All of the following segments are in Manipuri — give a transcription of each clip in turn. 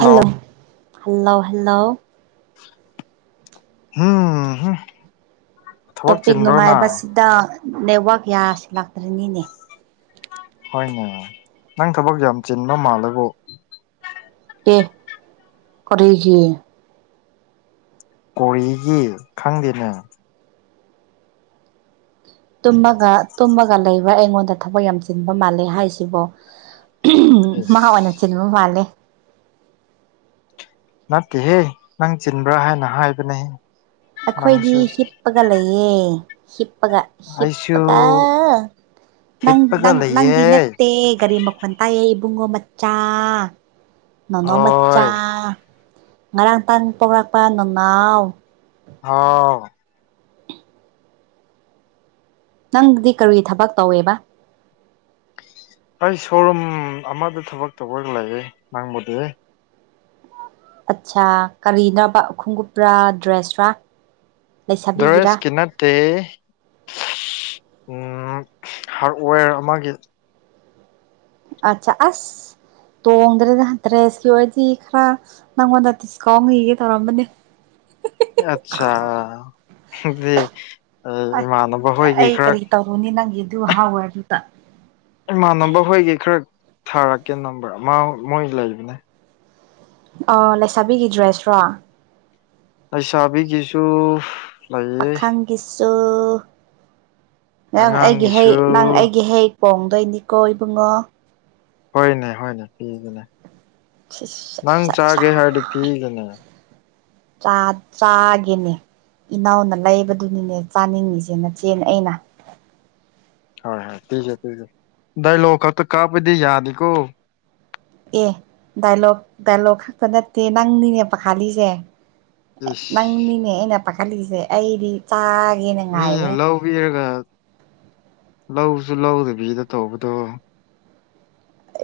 ꯍꯜꯂꯣ ꯍꯜꯂꯣ ꯍꯜꯂꯣ ꯎꯝ ꯊꯕꯛ ꯇꯣꯄꯤꯛ ꯆꯤꯟꯕ꯭ꯔꯣꯅ ꯅꯨꯡꯉꯥꯏꯕꯁꯤꯗ ꯅꯦꯠꯋꯥꯛ ꯌꯥꯁꯤ ꯂꯥꯛꯇ꯭ꯔꯤꯅꯤꯅꯦ ꯍꯣꯏꯅꯦ ꯅꯪ ꯊꯕꯛ ꯌꯥꯝ ꯆꯤꯟꯕ ꯃꯥꯜꯂꯕꯨ ꯑꯦ ꯀꯔꯤꯒꯤ ꯀꯣꯔꯤꯒꯤ ꯈꯪꯗꯦꯅꯦ ꯇꯨꯝꯃꯒ ꯇꯨꯝꯃꯒ ꯂꯩꯕ ꯑꯩꯉꯣꯟꯗ ꯊꯕꯛ ꯌꯥꯝ ꯆꯤꯟꯕ ꯃꯥꯜꯂꯦ ꯍꯥꯏꯁꯤꯕꯣ ꯃꯥ ꯏꯁ ꯑꯣꯏꯅ ꯆꯤꯟꯕ ꯃꯥꯜꯂꯦ ꯅꯠꯇꯦꯍꯦ ꯅꯪ ꯆꯤꯟꯕ꯭ꯔꯥ ꯍꯥꯏꯅ ꯍꯥꯏꯕꯅꯦ ꯑꯩꯈꯣꯏꯗꯤ ꯍꯤꯞꯄꯒ ꯂꯩꯌꯦ ꯍꯤꯞꯄꯒ ꯑꯩꯁꯨ ꯍꯤꯞꯄꯒ ꯅꯪ ꯍꯤꯞꯄꯒ ꯅꯪ ꯅꯪꯗꯤ ꯂꯩꯌꯦ ꯅꯠꯇꯦ ꯒꯥꯔꯤ ꯃꯈ ꯃ ꯇꯥꯏꯌꯦ ꯏꯕꯨꯡꯉꯣ ꯃꯆꯥ ꯅꯅꯥꯎ ꯃꯆꯥ ꯍꯣꯏ ꯉꯔꯥꯡ ꯇꯥꯟ ꯄꯣꯛꯂꯛꯄ ꯅꯨꯡꯅꯥꯎ ꯍꯥꯎ ꯅꯪꯗꯤ ꯀꯔꯤ ꯊꯕꯛ ꯇꯧꯋꯦꯕ ꯑꯩ ꯁꯣꯔꯨꯝ ꯑꯃꯗ ꯊꯕꯛ ꯇꯧꯕꯒ ꯂꯩ ꯅꯪꯕꯨꯗꯤ ꯑꯠꯁꯥ ꯀꯔꯤꯅꯣꯕ ꯈꯨꯉꯨꯞꯔꯥ ꯗ꯭ꯔꯦꯁꯔꯥ ꯗ꯭ꯔꯋꯦꯁ ꯂꯩꯁꯥꯕꯤꯒꯤꯔꯥ ꯀꯤ ꯅꯠ ꯇꯩ ꯍꯥꯔꯠꯋꯦꯔ ꯑꯃꯒꯤ ꯑꯠꯆꯥ ꯑꯁ ꯇꯣꯡꯗ꯭ꯔꯦꯗ ꯗ꯭ꯔꯦꯁꯀꯤ ꯑꯣꯏꯔꯗꯤ ꯈꯔ ꯅꯪꯉꯣꯜꯗ ꯗꯤꯁꯀꯥꯎꯜ ꯅꯤꯌꯦ ꯇꯧꯔꯝꯕꯅꯦ ꯑꯠꯆꯥ ꯑꯗꯨꯗꯤ ꯑꯩ ꯏꯃꯥꯟꯅꯕ ꯍꯣꯏꯒꯤ ꯈꯔ ꯇꯧꯅꯤ ꯅꯪ ꯒꯤ ꯑꯗꯨ ꯍꯥ ꯑꯣꯌꯥꯔ ꯗꯨꯗ ꯏꯃꯥꯟꯅꯕ ꯍꯣꯏꯒꯤ ꯈꯔ ꯊꯥꯔꯛꯀꯦ ꯅꯝꯕꯔ ꯃꯥ ꯃꯣꯏ ꯂꯩꯕꯅꯦ ꯂꯩꯁꯥꯕꯤꯒꯤ ꯗ꯭ꯔꯦꯁꯔꯣ ꯂꯩꯁꯥꯕꯤꯒꯤꯁꯨ ꯂꯩꯌꯦ ꯒꯤꯁꯨ ꯅꯪ ꯑꯩꯒꯤ ꯍꯩ ꯑꯉꯥꯡꯒꯤꯁꯨ ꯅꯪ ꯑꯩꯒꯤ ꯍꯩ ꯀꯣꯡꯗꯣꯏꯅꯤꯀꯣ ꯏꯕꯨꯡꯉꯣ ꯍꯣꯏꯅꯦ ꯍꯣꯏꯅꯦ ꯄꯤꯒꯅꯦ ꯅꯪ ꯆꯥꯒꯦ ꯍꯥꯏꯔꯗꯤ ꯄꯤꯒꯅꯦ ꯆꯥꯒꯦꯅꯦ ꯏꯅꯥꯎꯅ ꯂꯩꯕꯗꯨꯅꯤꯅꯦ ꯆꯥꯅꯤꯡꯉꯤꯁꯦ ꯅꯆꯦꯅ ꯑꯩꯅ ꯍꯣꯏ ꯍꯣꯏ ꯄꯤꯒꯦ ꯄꯤꯒꯦ ꯗꯥꯏꯂꫭꯒ ꯈꯛꯇ ꯀꯥꯞꯄꯗꯤ ꯌꯥꯗꯦꯀꯣ ꯑꯦ ꯗꯥꯏꯂꯣꯛ ꯗꯥꯏꯂꯣꯛ ꯈꯛꯇ ꯅꯠꯇꯦ ꯅꯪꯅꯤꯅꯦ ꯄꯥꯈꯠꯂꯤꯁꯦ ꯑꯦ ꯏꯁ ꯅꯪꯅꯤꯅꯦ ꯑꯩꯅ ꯄꯥꯈꯠꯂꯤꯁꯦ ꯑꯩꯗꯤ ꯆꯥꯒꯦꯅ ꯉꯥꯏꯔꯦ ꯄꯤꯔꯒ ꯂꯧꯁꯨ ꯂꯧꯗꯕꯤꯗ ꯇꯧꯕꯗꯣ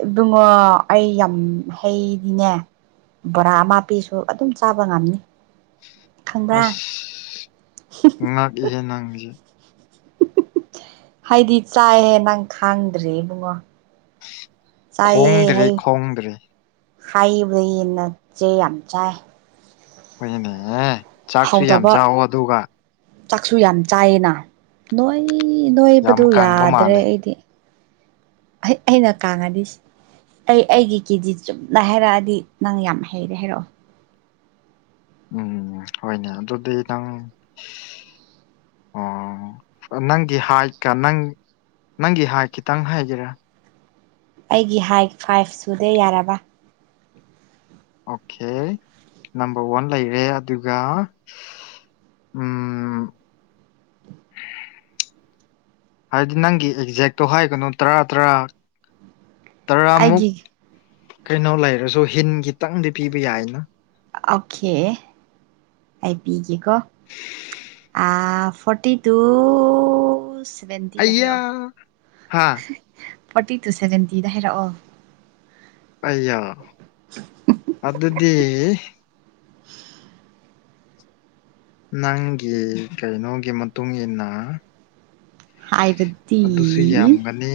ꯑꯗꯨꯃ ꯑꯩ ꯌꯥꯝ ꯍꯩꯗꯤꯅꯦ ꯕꯣꯔꯥ ꯑꯃ ꯄꯤꯁꯨ ꯑꯗꯨꯝ ꯆꯥꯕ ꯉꯝꯅꯤ ꯈꯪꯕ꯭ꯔꯥ ꯑꯁ ꯉꯥꯛꯏꯍꯦ ꯅꯪꯉꯁꯦ ꯍꯥꯏꯗꯤ ꯆꯥꯏꯍꯦ ꯅꯪ ꯈꯥꯡꯗ꯭ꯔꯤ ꯏꯕꯨꯡꯉꯣ ꯆꯥꯏꯑ ꯈꯣꯡꯗ꯭ꯔꯦ ꯍꯩ ꯈꯣꯡꯗ꯭ꯔꯦ ꯍꯥꯏꯕꯗꯅ ꯆꯦ ꯌꯥꯝ ꯆꯥꯏ ꯍꯣꯏꯅꯦꯍꯦ ꯆꯥꯛꯁꯨ ꯌꯥꯝ ꯍꯧꯗꯕ ꯆꯥꯎꯑ ꯑꯗꯨꯒ ꯆꯥꯛꯁꯨ ꯌꯥꯝ ꯆꯥꯏꯌꯦꯅ ꯅꯣꯏ ꯌꯥꯝ ꯅꯣꯏꯕꯗꯨ ꯀꯪꯕ ꯌꯥꯗ꯭ꯔꯦ ꯃꯥꯜꯂꯦ ꯑꯩꯗꯤ ꯑꯩꯅ [unintelligible] ꯑꯩ ꯑꯩꯒꯤ ꯀꯦꯖꯤ ꯆꯨꯝꯅ ꯍꯥꯏꯔꯛꯑꯗꯤ ꯅꯪ ꯌꯥꯝ ꯍꯩꯔꯦ ꯍꯥꯏꯔꯛꯑꯣ ꯎꯝ ꯍꯣꯏꯅꯦ ꯑꯗꯨꯗꯤ ꯅꯪ ꯑꯣ ꯅꯪꯒꯤ ꯍꯥꯏꯠꯀ ꯅꯪ ꯅꯪꯒꯤ ꯍꯥꯏꯠ ꯈꯤꯇꯪ ꯍꯥꯏꯒꯦꯔꯥ ꯑꯩꯒꯤ ꯍꯥꯏꯠ ꯐꯥꯏꯞ ꯁꯨꯗꯦ ꯌꯥꯔꯕ ꯑꯣꯛꯈꯦ ꯅꯝꯕꯔ ꯋꯥꯟ ꯂꯩꯔꯦ ꯑꯗꯨꯒ ꯎꯝ ꯍꯥꯏꯗꯤ ꯅꯪꯒꯤ ꯑꯦꯛꯖꯦꯛꯇꯣ ꯍꯥꯏꯒꯅꯨ ꯇꯔꯥ ꯇꯔꯥ ꯇꯔꯥꯃꯨꯛ ꯑꯩꯒꯤ ꯀꯩꯅꯣ ꯂꯩꯔꯁꯨ ꯍꯤꯟ ꯈꯤꯇꯪꯗꯤ ꯄꯤꯕ ꯌꯥꯏꯅ ꯑꯣꯀꯦ ꯑꯩ ꯄꯤꯒꯦꯀꯣ ꯐꯣꯔꯇꯤ ꯇꯨ ꯁꯚꯦꯟꯇꯤꯗ ꯑꯩꯌꯥ ꯍꯥꯏꯔꯣ ꯍꯥ ꯐꯣꯔꯇꯤ ꯇꯨ ꯁꯚꯦꯟꯇꯤꯗ ꯍꯥꯏꯔꯛꯑꯣ ꯑꯩ ꯌꫭ ꯑꯗꯨꯗꯤ ꯅꯪꯒꯤ ꯀꯩꯅꯣꯒꯤ ꯃꯇꯨꯡ ꯃꯇꯨꯡꯏꯟꯅ ꯍꯥꯏꯔꯗꯤ ꯑꯗꯨꯁꯨ ꯌꯥꯝꯒꯅꯤ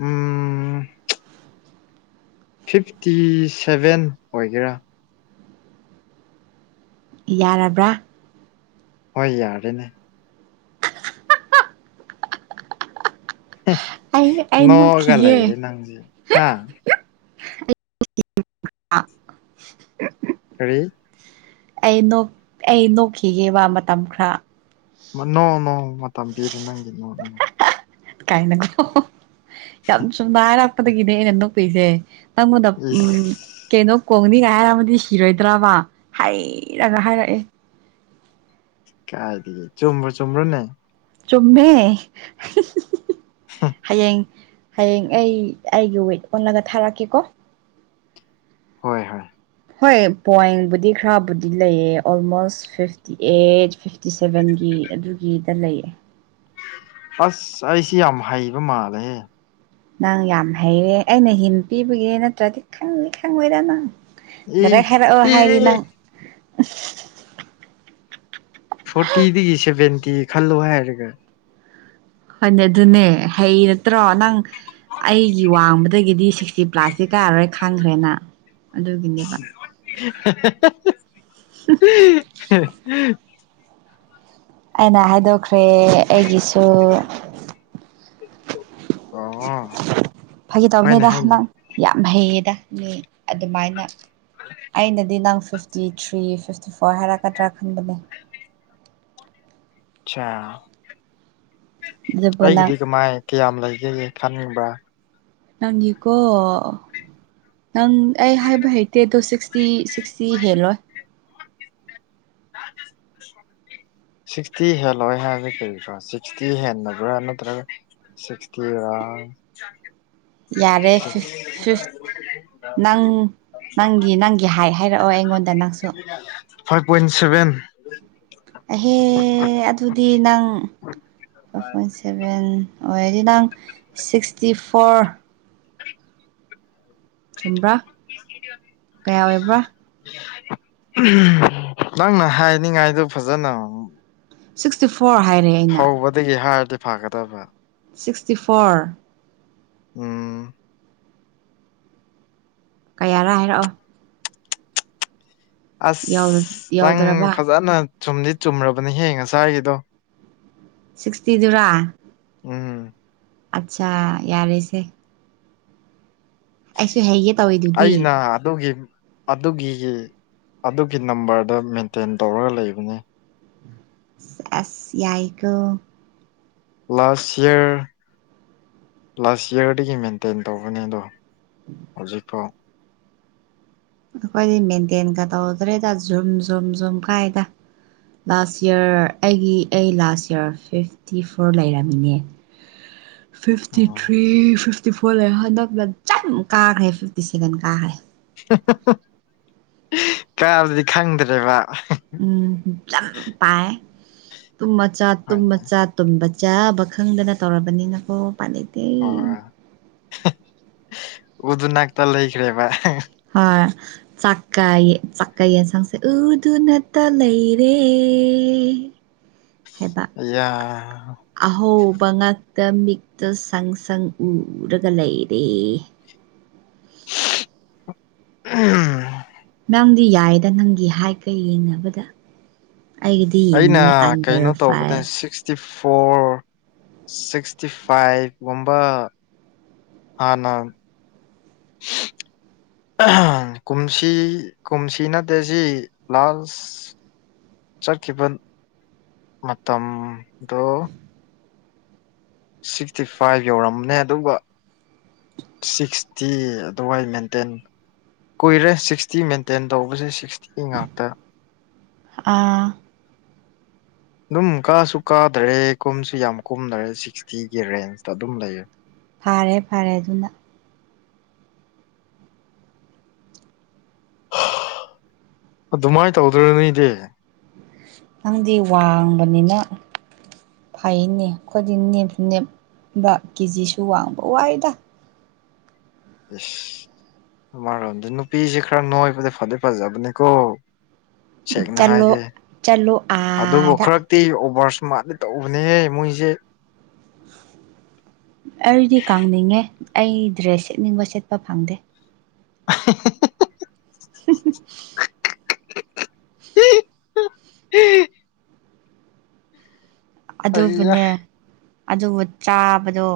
ꯎꯝ ꯐꯤꯐꯇꯤ ꯁꯚꯦꯟ ꯑꯣꯏꯒꯦꯔꯥ ꯌꯥꯔꯕ꯭ꯔꯥ ꯍꯣꯏ ꯌꯥꯔꯦꯅꯦ ꯑꯩ ꯑꯩ ꯃꯒ ꯅꯣꯛꯈꯤꯌꯦ ꯂꯩꯔꯦ ꯅꯪꯁꯦ ꯍꯥ ꯀꯔꯤ ꯑꯩ ꯑꯩ ꯅꯣꯛꯈꯤꯒꯦꯕ ꯃꯇꯝ ꯈꯔ ꯅꯣ ꯅꯣ ꯃꯇꯝ ꯄꯤꯔꯦ ꯅꯪꯒꯤ [unintelligible] ꯀꯥꯏꯅꯀꯣ ꯌꯥꯝ ꯁꯨꯝꯅꯥꯔꯛꯄꯗꯒꯤꯅꯦ ꯅꯟꯅꯣꯛꯄꯤꯁꯦ ꯇꯪꯃꯗ ꯏꯁ ꯎꯝ ꯀꯩꯅꯣ ꯀꯣꯡꯅꯤꯒ ꯍꯥꯏꯔꯝꯃꯗꯤ ꯍꯤꯔꯣꯏꯗ꯭ꯔꯕ ꯍꯥꯏꯩꯔꯒ ꯍꯥꯏꯔꯛꯑꯦ ꯀꯥꯏꯗꯒꯤ ꯆꯨꯝ꯭ꯕꯨ ꯆꯨꯝꯕ꯭ꯔꯣꯅꯦ ꯆꯨꯝꯃꯦ ꯍꯌꯦꯡ ꯍꯌꯦꯡ ꯑꯩ ꯑꯩꯒꯤ ꯋꯦꯠ ꯑꯣꯜꯂꯒ ꯊꯥꯔꯛꯀꯦꯀꯣ ꯍꯣꯏ ꯍꯣꯏ ꯍꯣꯏ ꯄꯡꯕꯨꯗꯤ ꯈꯔꯕꯨꯗꯤ ꯂꯩꯌꯦ ꯑꯣꯜꯃꯣꯁ ꯐꯤꯐꯇꯤ ꯑꯩꯠ ꯐꯤꯐꯇꯤ ꯁꯚꯦꯟꯒꯤ ꯑꯗꯨꯒꯤꯗ ꯂꯩꯌꯦ ꯑꯁ ꯑꯩꯁꯤ ꯌꯥꯝ ꯍꯩꯕ ꯃꯥꯜꯂꯦꯍꯦ ꯅꯪ ꯌꯥꯝ ꯍꯩꯔꯦ ꯑꯩꯅ ꯍꯤꯟ ꯄꯤꯕꯒꯤꯦ ꯅꯠꯇ꯭ꯔꯗꯤ ꯈꯪꯉ ꯈꯪꯉꯣꯏꯔ ꯅꯪ ꯏ ꯗꯔ ꯍꯥꯏꯔꯛꯑꯣ ꯏ ꯍꯥꯏꯔꯤ ꯅꯪ ꯑ ꯐꯣꯔꯇꯤꯗꯒꯤ ꯁꯚꯦꯟꯇꯤ ꯈꯜꯂꯣ ꯍꯥꯏꯔꯒ ꯍꯣꯏꯅꯦ ꯑꯗꯨꯅꯦ ꯍꯩ ꯅꯠꯇ꯭ꯔꯣ ꯅꯪ ꯑꯩꯒꯤ ꯋꯥꯡꯃꯗꯒꯤꯗꯤ ꯁꯤꯛꯁꯇꯤ ꯄ꯭ꯂꯥꯁꯇꯤ ꯀꯥꯔꯣꯏ ꯈꯥꯡꯈ꯭ꯔꯦꯅ ꯑꯗꯨꯒꯤꯅꯦꯕ [unintelligible] ꯑꯩꯅ ꯍꯥꯏꯗꯣꯛꯈ꯭ꯔꯦ ꯑꯩꯒꯤꯁꯨ ꯑ ꯐꯥꯒꯤ ꯇꯧꯕꯅꯦꯗ ꯅꯪ ꯌꯥꯝ ꯍꯩꯌꯦꯗ ꯃꯤ ꯑꯗꯨꯃꯥꯏꯅ ꯑꯩꯅꯗꯤ ꯅꯪ ꯐꯤꯐꯇꯤ ꯊ꯭ꯔꯤ ꯐꯤꯐꯇꯤ ꯐꯣꯔ ꯍꯥꯏꯔꯛꯀꯗ꯭ꯔꯥ ꯈꯟꯕꯅꯦ ꯁꯥ ꯑꯗꯨꯕꯨ ꯅꯪ ꯑꯩꯒꯤꯗꯤ ꯀꯃꯥꯏ ꯀꯌꯥꯝ ꯂꯩꯒꯦ ꯈꯥꯅꯤꯡꯕ꯭ꯔꯥ ꯅꯪꯤꯀꯣ ꯅꯪ ꯑꯩ ꯍꯥꯏꯕ ꯍꯩꯇꯦ ꯑꯗꯣ ꯁꯤꯛꯁꯇꯤ ꯁꯤꯛꯁꯇꯤ ꯍꯦꯜꯂꯣꯏ ꯁꯤꯛꯁꯇꯤ ꯍꯦꯜꯂꯣꯏ ꯍꯥꯏꯕꯗꯤ ꯀ꯭ꯔꯣ ꯁꯤꯛꯁꯇꯤ ꯍꯦꯜꯕ꯭ꯔꯥ ꯅꯠꯇ꯭ꯔꯒ ꯁꯤꯁꯇꯤ ꯌꯥꯔꯦ ꯐꯤꯐ ꯐꯤꯐ ꯅꯪ [unintelligible] ꯅꯪꯒꯤ ꯅꯪꯒꯤ ꯍꯥꯏ ꯍꯥꯏꯔꯛꯑꯣ ꯑꯩꯉꯣꯟꯗ ꯅꯪꯁꯨ ꯐꯥꯏꯚ ꯄꯣꯏꯟ ꯁꯚꯦꯟ ꯑꯍꯦ ꯑꯗꯨꯗꯤ ꯅꯪ ꯁꯚꯦꯟ ꯑꯣꯏꯔꯗꯤ ꯅꯪ ꯁꯤꯛꯁꯇꯤ ꯐꯣꯔ ꯆꯨꯝꯕ꯭ꯔꯥ ꯀꯌꯥ ꯑꯣꯏꯕ꯭ꯔꯥ [unintelligible] ꯅꯪꯅ ꯍꯥꯏꯅꯤꯡꯉꯥꯏꯗꯣ ꯐꯖꯅ ꯁꯤꯛꯁꯇꯤ ꯐꯣꯔ ꯍꯥꯏꯔꯦ ꯑꯩꯅ ꯑꯗꯒꯤ ꯍꯥꯏꯔꯗꯤ ꯐꯥꯒꯗꯕ꯭ꯔꯥ ꯁꯤꯛꯁꯇꯤ ꯐꯣꯔ ꯎ ꯀꯌꯥꯔꯥ ꯍꯥꯏꯔꯛꯑꯣ ꯑꯁ ꯅꯪ ꯌꯧꯗ꯭ꯔꯕ ꯐꯖꯅ ꯆꯨꯝꯗꯤ ꯆꯨꯝꯔꯕꯅꯤ ꯍꯦꯡꯉꯁ꯭ ꯍꯥꯏꯒꯤꯗꯣ ꯁꯤꯛꯁꯇꯤꯗꯨꯔꯥ ꯎꯝ ꯑꯠꯆꯥ ꯌꯥꯔꯦꯁꯦ ꯑꯩꯁꯨ ꯍꯥꯏꯌꯦ ꯇꯧꯏꯗꯨ ꯑꯩꯅ ꯑꯗꯨꯒꯤ ꯑꯗꯨꯒꯤ ꯑꯗꯨꯒꯤ ꯅꯝꯕꯔꯗ ꯃꯦꯟꯇꯦꯟ ꯇꯧꯔꯒ ꯂꯩꯕꯅꯤ ꯑꯁ ꯌꯥꯏꯈ ꯂꯥꯁ ꯏꯔ ꯂꯥꯁ ꯌꯔꯗꯒꯤ ꯃꯦꯟꯇꯦꯟ ꯇꯧꯕꯅꯦ ꯑꯗꯣ ꯍꯧꯖꯤ ꯐꯣ ꯑꯩꯈꯣꯏꯗꯤ ꯃꯦꯟꯇꯦꯟꯒ ꯇꯧꯗ꯭ꯔꯦꯗ ꯖꯨꯝ ꯖꯨꯝ ꯖꯨꯝ ꯀꯥꯏꯗ ꯂꯥꯁ ꯏꯔ ꯑꯩꯒꯤ ꯑꯩ ꯂꯥꯁ ꯌꯔ ꯐꯤꯐꯇꯤ ꯐꯣꯔ ꯂꯩꯔꯝꯃꯤꯅꯦ [inaudible] ꯐꯤꯐꯇꯤ ꯎꯝ ꯊ꯭ꯔꯤ ꯐꯤꯐꯇꯤ ꯐꯣꯔ ꯂꯩꯔ ꯍꯟꯗꯛ ꯆꯝ ꯀꯥꯈ꯭ꯔꯦ ꯐꯤꯐꯇꯤ ꯁꯦꯚꯦꯟ ꯀꯥꯈ꯭ꯔꯦ ꯀꯥꯔꯗꯤ ꯈꯪꯗ꯭ꯔꯦꯕ ꯎꯝ ꯌꯥꯝ ꯄꯥꯏ ꯇꯨꯝ ꯃꯆꯥꯠ ꯇꯨꯝ ꯍꯣꯏꯅꯦ ꯃꯆꯥꯠ ꯇꯨꯝꯕ ꯆꯥꯕ ꯈꯪꯗꯅ ꯇꯧꯔꯕꯅꯤꯅꯀꯣ ꯄꯥꯂꯩꯇꯦ ꯎꯗꯨꯅꯅꯥ ꯇ ꯂꯩꯈ꯭ꯔꯦꯕ ꯍꯣꯏ ꯆꯥꯛꯀꯌꯦ ꯆꯥꯛꯀ ꯌꯦꯟꯁꯥꯡꯁꯦ ꯑꯗꯨ ꯅꯠꯇ ꯂꯩꯔꯦ [unintelligible] ꯑꯌꯥ ꯑꯍꯧꯕ ꯉꯥꯛꯇ ꯃꯤꯛꯇꯣ ꯁꯪ ꯁꯪ ꯎꯔꯒ ꯂꯩꯔꯦ ꯎꯝ ꯅꯪꯗꯤ ꯌꯥꯏꯌꯦꯗ ꯅꯪꯒꯤ ꯍꯥꯏꯇꯀ ꯌꯦꯡꯅꯕꯗ ꯑꯩꯒꯤꯗꯤ ꯌꯦꯡꯉꯨꯅꯦ ꯑꯩꯅ ꯑꯟꯗꯔ ꯀꯩꯅꯣ ꯇꯧꯕꯗ ꯐꯥꯏꯚ ꯁꯤꯛꯁꯇꯤ ꯐꯣꯔ ꯁꯤꯛꯁꯇꯤ ꯐꯥꯏꯚꯀꯨꯝꯕ ꯍꯥꯅ [inaudible] ꯀꯨꯝꯁꯤ ꯀꯨꯝꯁꯤ ꯅꯠꯇꯁꯤ ꯂꯥꯁ ꯆꯠꯈꯤꯕ ꯃꯇꯝꯗꯨ ꯁꯤꯛꯁꯇꯤ ꯐꯥꯏꯚ ꯌꯧꯔꯝꯕꯅꯦ ꯑꯗꯨꯒ ꯁꯤꯛꯁꯇꯤ ꯑꯗꯨꯋꯥꯏ ꯃꯦꯟꯇꯦꯟ ꯀꯨꯏꯔꯦ ꯁꯤꯛꯁꯇꯤ ꯃꯦꯟꯇꯦꯟ ꯇꯧꯕꯁꯦ ꯁꯤꯛꯁꯇꯤ ꯉꯥꯛꯇ ꯑꯥ ꯑꯗꯨꯝ ꯀꯥꯁꯨ ꯀꯥꯗꯔꯦ ꯀꯨꯝꯁꯨ ꯌꯥꯝ ꯀꯨꯝꯅꯔꯦ ꯁꯤꯛꯁꯇꯤꯒꯤ ꯔꯦꯟꯖꯇ ꯑꯗꯨꯝ ꯂꯩꯌꯦ ꯐꯥꯔꯦ ꯐꯥꯔꯦ ꯑꯗꯨꯅ ꯑꯗꯨꯃꯥꯏꯅ ꯇꯧꯗ꯭ꯔꯅꯤ ꯏꯗꯤ ꯅꯪꯗꯤ ꯋꯥꯡꯕꯅꯤꯅ ꯐꯩꯅꯦ ꯑꯩꯈꯣꯏꯗꯤ ꯅꯦꯝꯁꯨ ꯅꯦꯝꯕ ꯀꯦꯖꯤꯁꯨ ꯋꯥꯡꯕ ꯋꯥꯏꯗ ꯎ ꯔꯣꯗ ꯅꯨꯄꯤꯁꯦ ꯈꯔ ꯅꯣꯏꯕꯗꯤ ꯐꯗꯦ ꯐꯥꯖꯕꯅꯦ ꯀꯣ ꯁꯦꯡꯅ ꯆꯠꯂꯣ ꯍꯥꯏꯒꯦ ꯆꯠꯂꯣ ꯑꯗꯨꯕꯨ ꯑꯥꯗ ꯈꯔ ꯤ ꯑꯣꯚꯔꯁ ꯃꯥꯗꯤ ꯇꯧꯕꯅꯦꯍꯦ ꯃꯣꯏꯁꯦ ꯑꯩꯗꯤ ꯀꯪꯅꯤꯡꯉꯦ ꯑꯩ ꯗ꯭ꯔꯦꯁ ꯁꯦꯠꯅꯤꯡꯕ ꯁꯦꯠꯄ ꯐꯪꯗꯦ ꯑ [inaudible] [inaudible] ꯑꯩꯌꯥ ꯑꯗꯨꯕꯨꯅꯦ ꯑꯗꯨꯕꯨ ꯆꯥꯕꯗꯣ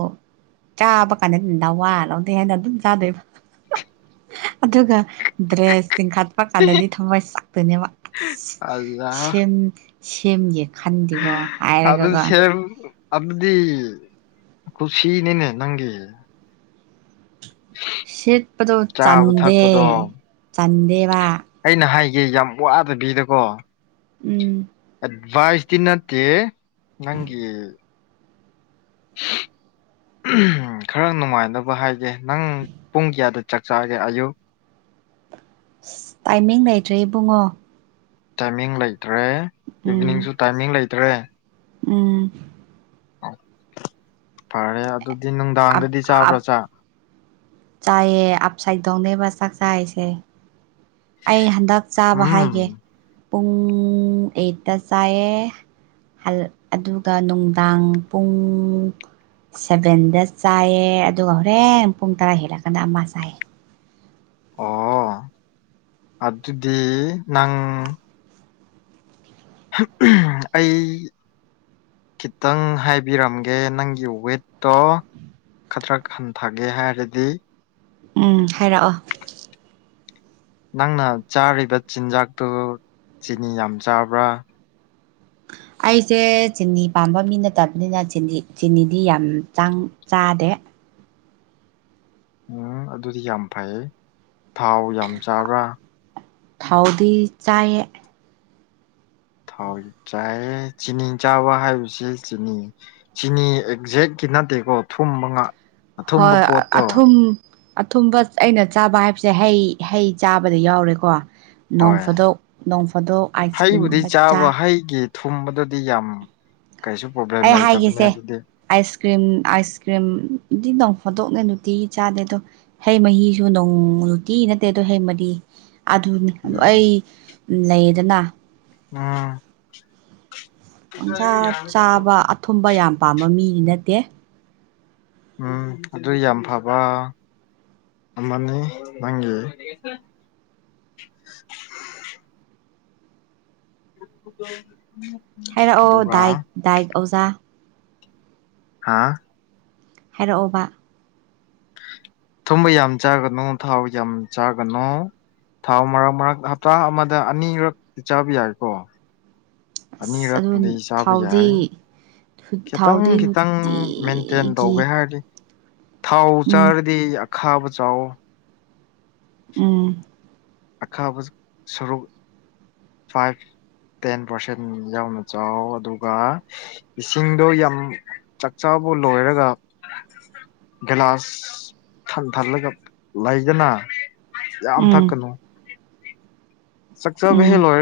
ꯆꯥꯕ ꯀꯥꯟꯗ ꯑꯗꯨꯝꯗꯥ ꯋꯥ ꯂꯧꯗꯦ ꯍꯥꯏꯦꯅ ꯑꯗꯨꯝ ꯆꯥꯗꯣꯏꯕ ꯑꯗꯨꯒꯒ ꯗ꯭ꯔꯦꯁꯁꯤꯡꯤꯡ ꯍꯥ ꯆꯄ ꯀꯥꯟꯗꯗꯤ ꯊꯝꯋꯥꯏ ꯁꯛꯇꯅꯦꯕ ꯑꯩꯌꯥ ꯑꯁ ꯁꯦꯝꯒꯦ ꯈꯟ ꯑꯗꯨꯗ ꯁꯦ ꯑꯗꯨꯕꯗꯤ ꯈꯨꯁꯤ ꯅꯅꯦ ꯅꯪꯒꯤ ꯁꯦꯠꯄꯗꯧ ꯆꯥꯕ ꯆꯟꯗꯦ ꯊꯛꯄꯗꯣ ꯆꯟꯗꯦ ꯕꯥ ꯑꯩꯅ ꯍꯥꯏꯒꯦ ꯌꯥꯝ ꯋꯥꯗꯕꯤꯗꯀꯣ ꯎꯝ ꯑꯦꯗꯚꯥꯏꯁꯇꯤ ꯅꯠꯇꯦ ꯅꯪꯒꯤ ꯈꯔ ꯅꯨꯡꯉꯥꯏꯅꯕ ꯍꯥꯏꯒꯦ ꯅꯪ ꯄꯨꯡ ꯀꯌꯥꯗ ꯆꯥꯛꯆꯥꯒꯤ ꯑꯌꯨꯛ ꯑꯁ ꯇꯥꯏꯃꯤꯡ ꯂꯩꯇ꯭ꯔꯦ ꯏꯕꯨꯡꯉꯣ ꯇꯥꯏꯃꯤꯡ ꯂꯩꯇ꯭ꯔꯦ ꯎꯝ ꯏꯚꯤꯅꯤꯡꯁꯨ ꯇꯥꯏꯃꯤꯡ ꯂꯩꯇ꯭ꯔꯦ ꯎꯝ ꯑ ꯐꯔꯦ ꯑꯗꯨꯗꯤ ꯑꯞ ꯅꯨꯡꯗꯥꯡꯗꯗꯤ ꯆꯥꯕ꯭ꯔꯥ ꯑꯞ ꯆꯥꯛ ꯆꯥꯏꯌꯦ ꯑꯞ ꯁꯥꯏꯠꯗꯧꯅꯦꯕ ꯆꯥꯛ ꯆꯥꯏꯁꯦ ꯑꯩ ꯍꯟꯗꯛ ꯆꯥꯕ ꯎꯝ ꯍꯥꯏꯒꯦ ꯄꯨꯡ ꯑꯩꯠꯇ ꯆꯥꯏꯑ ꯑꯗꯨꯒ ꯅꯨꯡꯗꯥꯡ ꯄꯨꯡ ꯁꯚꯦꯟꯗ ꯆꯥꯏꯌꯦ ꯑꯗꯨꯒ ꯍꯣꯔꯦꯟ ꯄꯨꯡ ꯇꯔꯥ ꯍꯦꯜꯂꯛꯀꯥꯟꯗ ꯑꯃ ꯆꯥꯏꯌꯦ ꯑꯣ ꯑꯗꯨ ꯑꯗꯨꯗꯤ ꯅꯪ ꯑꯩ ꯈꯤꯇꯪ ꯍꯥꯏꯕꯤꯔꯝꯒꯦ ꯅꯪꯒꯤ ꯋꯦꯠꯇꯣ ꯈꯇꯔꯛ ꯍꯟꯊꯒꯦ ꯍꯥꯏꯔꯗꯤ ꯎꯝ ꯍꯥꯏꯔꯛꯑꯣ ꯅꯪꯅ ꯆꯥꯔꯤꯕ ꯆꯤꯟꯖꯥꯛꯇꯨ ꯆꯤꯅꯤ ꯌꯥꯝ ꯆꯥꯕ꯭ꯔꯥ ꯑꯩꯁꯦ ꯆꯤꯅꯤ ꯄꯥꯝꯕ ꯃꯤ ꯅꯠꯇꯕꯅꯤꯅ ꯆꯤꯅꯤꯗꯤ ꯌꯥꯝ ꯆꯥꯡ ꯆꯥꯗꯦ ꯎꯝ ꯑꯗꯨꯗꯤ ꯌꯥꯝ ꯐꯩ ꯊꯥꯎ ꯌꯥꯝ ꯆꯥꯕ꯭ꯔꯥ ꯊꯥꯎꯗꯤ ꯆꯥꯌꯦ ꯊꯥꯎꯁ ꯆꯥꯏꯌꯦ ꯆꯤꯅꯤ ꯆꯥꯕ ꯍꯥꯏꯕꯕꯁꯤꯦ ꯆꯤꯅꯤ ꯆꯤꯅꯤ ꯑꯦꯛꯖꯦꯛꯀꯤ ꯅꯠꯇꯦꯀꯣ ꯊꯨꯝ ꯃꯉꯥ ꯍꯣꯏ ꯑꯊꯨꯝ ꯑꯊꯨꯝꯕ ꯑꯩꯅ ꯆꯥꯕ ꯍꯥꯏꯕꯁꯦ ꯍꯩ ꯍꯩ ꯆꯥꯕꯗ ꯌꯥꯎꯔꯦꯀꯣ ꯅꯣꯡ ꯍꯣꯏ ꯐꯥꯗꯣꯛ ꯅꯣꯡ ꯐꯥꯗꯣꯛ ꯑꯥꯏꯁ ꯀ꯭ꯔꯤꯝꯒꯨꯝꯕ ꯆꯥ ꯑꯩꯒꯤ ꯊꯨꯝꯕꯗꯗꯤ ꯌꯥꯝ ꯀꯩꯁꯨ ꯄ꯭ꯔꯣꯕ꯭ꯂꯦꯝ ꯑꯩ ꯂꯩꯇꯕꯅꯦ ꯍꯥꯏꯒꯦꯁꯦ ꯑꯗꯨꯗꯤ ꯑꯥꯏꯁ ꯀ꯭ꯔꯤꯝ ꯑꯥꯏꯁ ꯀ꯭ꯔꯤꯝ ꯗꯤ ꯅꯧ ꯐꯣꯗꯣꯛꯂꯦ ꯅꯨꯡꯇꯤꯒꯤ ꯆꯥꯗꯦ ꯑꯗꯣ ꯍꯦꯛ ꯃꯍꯤꯁꯨ ꯅꯣꯡꯨꯇꯤ ꯅꯠꯇꯦ ꯑꯗꯣ ꯍꯦꯛꯃꯗꯤ ꯑꯗꯨ ꯎꯝ ꯑꯩ ꯂꯩꯗꯅ ꯑꯝ ꯄꯪꯆꯥ ꯆꯥꯕ ꯑꯊꯨꯝꯕ ꯌꯥꯝ ꯄꯥꯝꯕ ꯃꯤꯗꯤ ꯅꯠꯇꯦ ꯎꯝ ꯑꯗꯨ ꯌꯥꯝ ꯐꯕ ꯑꯃꯅꯤ ꯅꯪꯒꯤ [inaudible] ꯍꯥꯏꯔꯛꯑꯣ ꯑꯗꯨꯒ ꯗꯥꯏꯠ ꯗꯥꯏꯠ ꯑꯣꯖꯥ ꯍꯥꯥ ꯍꯥꯏꯔꯛꯑꯣꯕ ꯊꯨꯝꯕ ꯌꯥꯝ ꯆꯥꯒꯅꯨ ꯊꯥꯎ ꯌꯥꯝ ꯆꯥꯒꯅꯨ ꯊꯥꯎ ꯃꯔꯛ ꯃꯔꯛ ꯍꯞꯇꯥ ꯑꯃꯗ ꯑꯅꯤꯔꯛꯇꯤ ꯆꯥꯕ ꯌꯥꯏꯀꯣ ꯑꯁ ꯑꯗꯨ ꯑꯅꯤꯔꯛꯄꯨꯗꯤ ꯆꯥꯕ ꯊꯥꯎꯗꯤ ꯌꯥꯏ ꯈꯤꯇꯪ ꯊꯥꯎꯗꯤ ꯈꯤꯇꯪ ꯃꯦꯟꯇꯦꯟ ꯅꯨꯡꯇꯤꯒꯤ ꯇꯧꯒꯦ ꯍꯥꯏꯔꯗꯤ ꯊꯥꯎ ꯎꯝ ꯆꯥꯔꯗꯤ ꯑꯈꯥꯕ ꯆꯥꯎꯋꯣ ꯎꯝ ꯑꯈꯥꯕ ꯁꯔꯨꯛ ꯐꯥꯏꯚ ꯇꯦꯟ ꯄꯥꯔꯁꯦꯟ ꯌꯥꯎꯅ ꯆꯥꯎ ꯑꯗꯨꯒ ꯏꯁꯤꯡꯗꯣ ꯌꯥꯝ ꯆꯥꯛꯆꯥꯕꯨ ꯂꯣꯏꯔꯒ ꯒꯤꯂꯥꯁ ꯊꯟ ꯊꯜꯂꯒ ꯂꯩꯗꯅ ꯌꯥꯝ ꯎꯝ ꯊꯛꯀꯅꯨ ꯆꯛꯆꯕ ꯎꯝ ꯍꯦ ꯂꯣꯏꯕ